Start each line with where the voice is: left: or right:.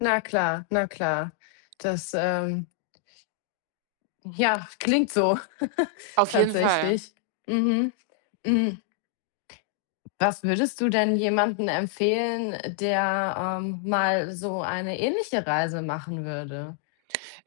left: Na klar, na klar. Das, ähm Ja, klingt so,
right: Auf jeden Fall.
left: tatsächlich. Mhm. Hm. Was würdest du denn jemandem empfehlen, äh, der, ähm, mal so eine ähnliche Reise machen würde?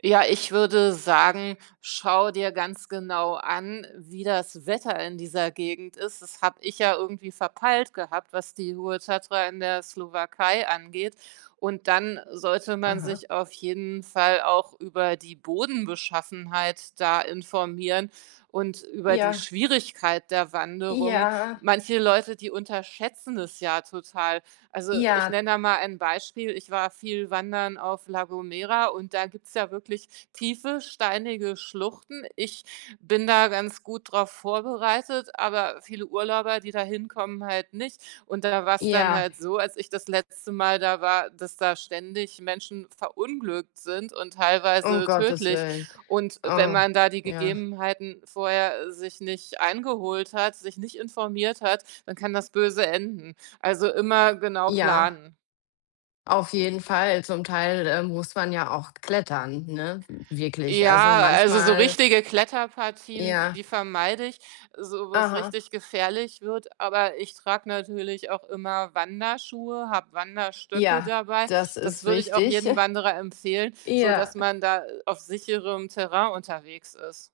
right: Ja, ich würde sagen, schau dir ganz genau an, wie das Wetter in dieser Gegend ist. Das habe ich ja irgendwie verpeilt gehabt, was die hohe Tatra in der Slowakei angeht. Und dann sollte man
left: Aha.
right: sich auf jeden Fall auch über die Bodenbeschaffenheit da informieren und über die
left: Ja.
right: Schwierigkeit der Wanderung.
left: Ja.
right: Manche Leute, die unterschätzen das ja total. Also, ich
left: Ja.
right: nenne da mal ein Beispiel: Ich war viel wandern auf La Gomera und da gibt's ja wirklich tiefe, steinige Schluchten. Ich bin da ganz gut drauf vorbereitet, aber viele Urlauber, die da hinkommen, halt nicht, und da war's dann
left: Ja.
right: halt so, als ich das letzte Mal da war, dass da ständig Menschen verunglückt sind und
left: Um
right: teilweise
left: Gottes
right: tödlich.
left: willen.
right: Und wenn
left: Oh,
right: man da die
left: ja.
right: Gegebenheiten vorher sich nicht eingeholt hat, sich nicht informiert hat, dann kann das böse enden. Also, immer genau
left: Ja.
right: planen.
left: Auf jeden Fall, zum Teil, äh, muss man ja auch klettern, ne? W wirklich, also,
right: Ja, also, so
left: manchmal
right: richtige Kletterpartien,
left: Ja.
right: die vermeide ich, so wo's
left: Aha.
right: richtig gefährlich wird, aber ich trage natürlich auch immer Wanderschuhe, habe Wanderstöcke
left: Ja,
right: dabei.
left: das
right: Das
left: ist
right: würde ich auch
left: wichtig.
right: jedem Wanderer empfehlen, sodass
left: Ja.
right: man da, äh, auf sicherem Terrain unterwegs ist.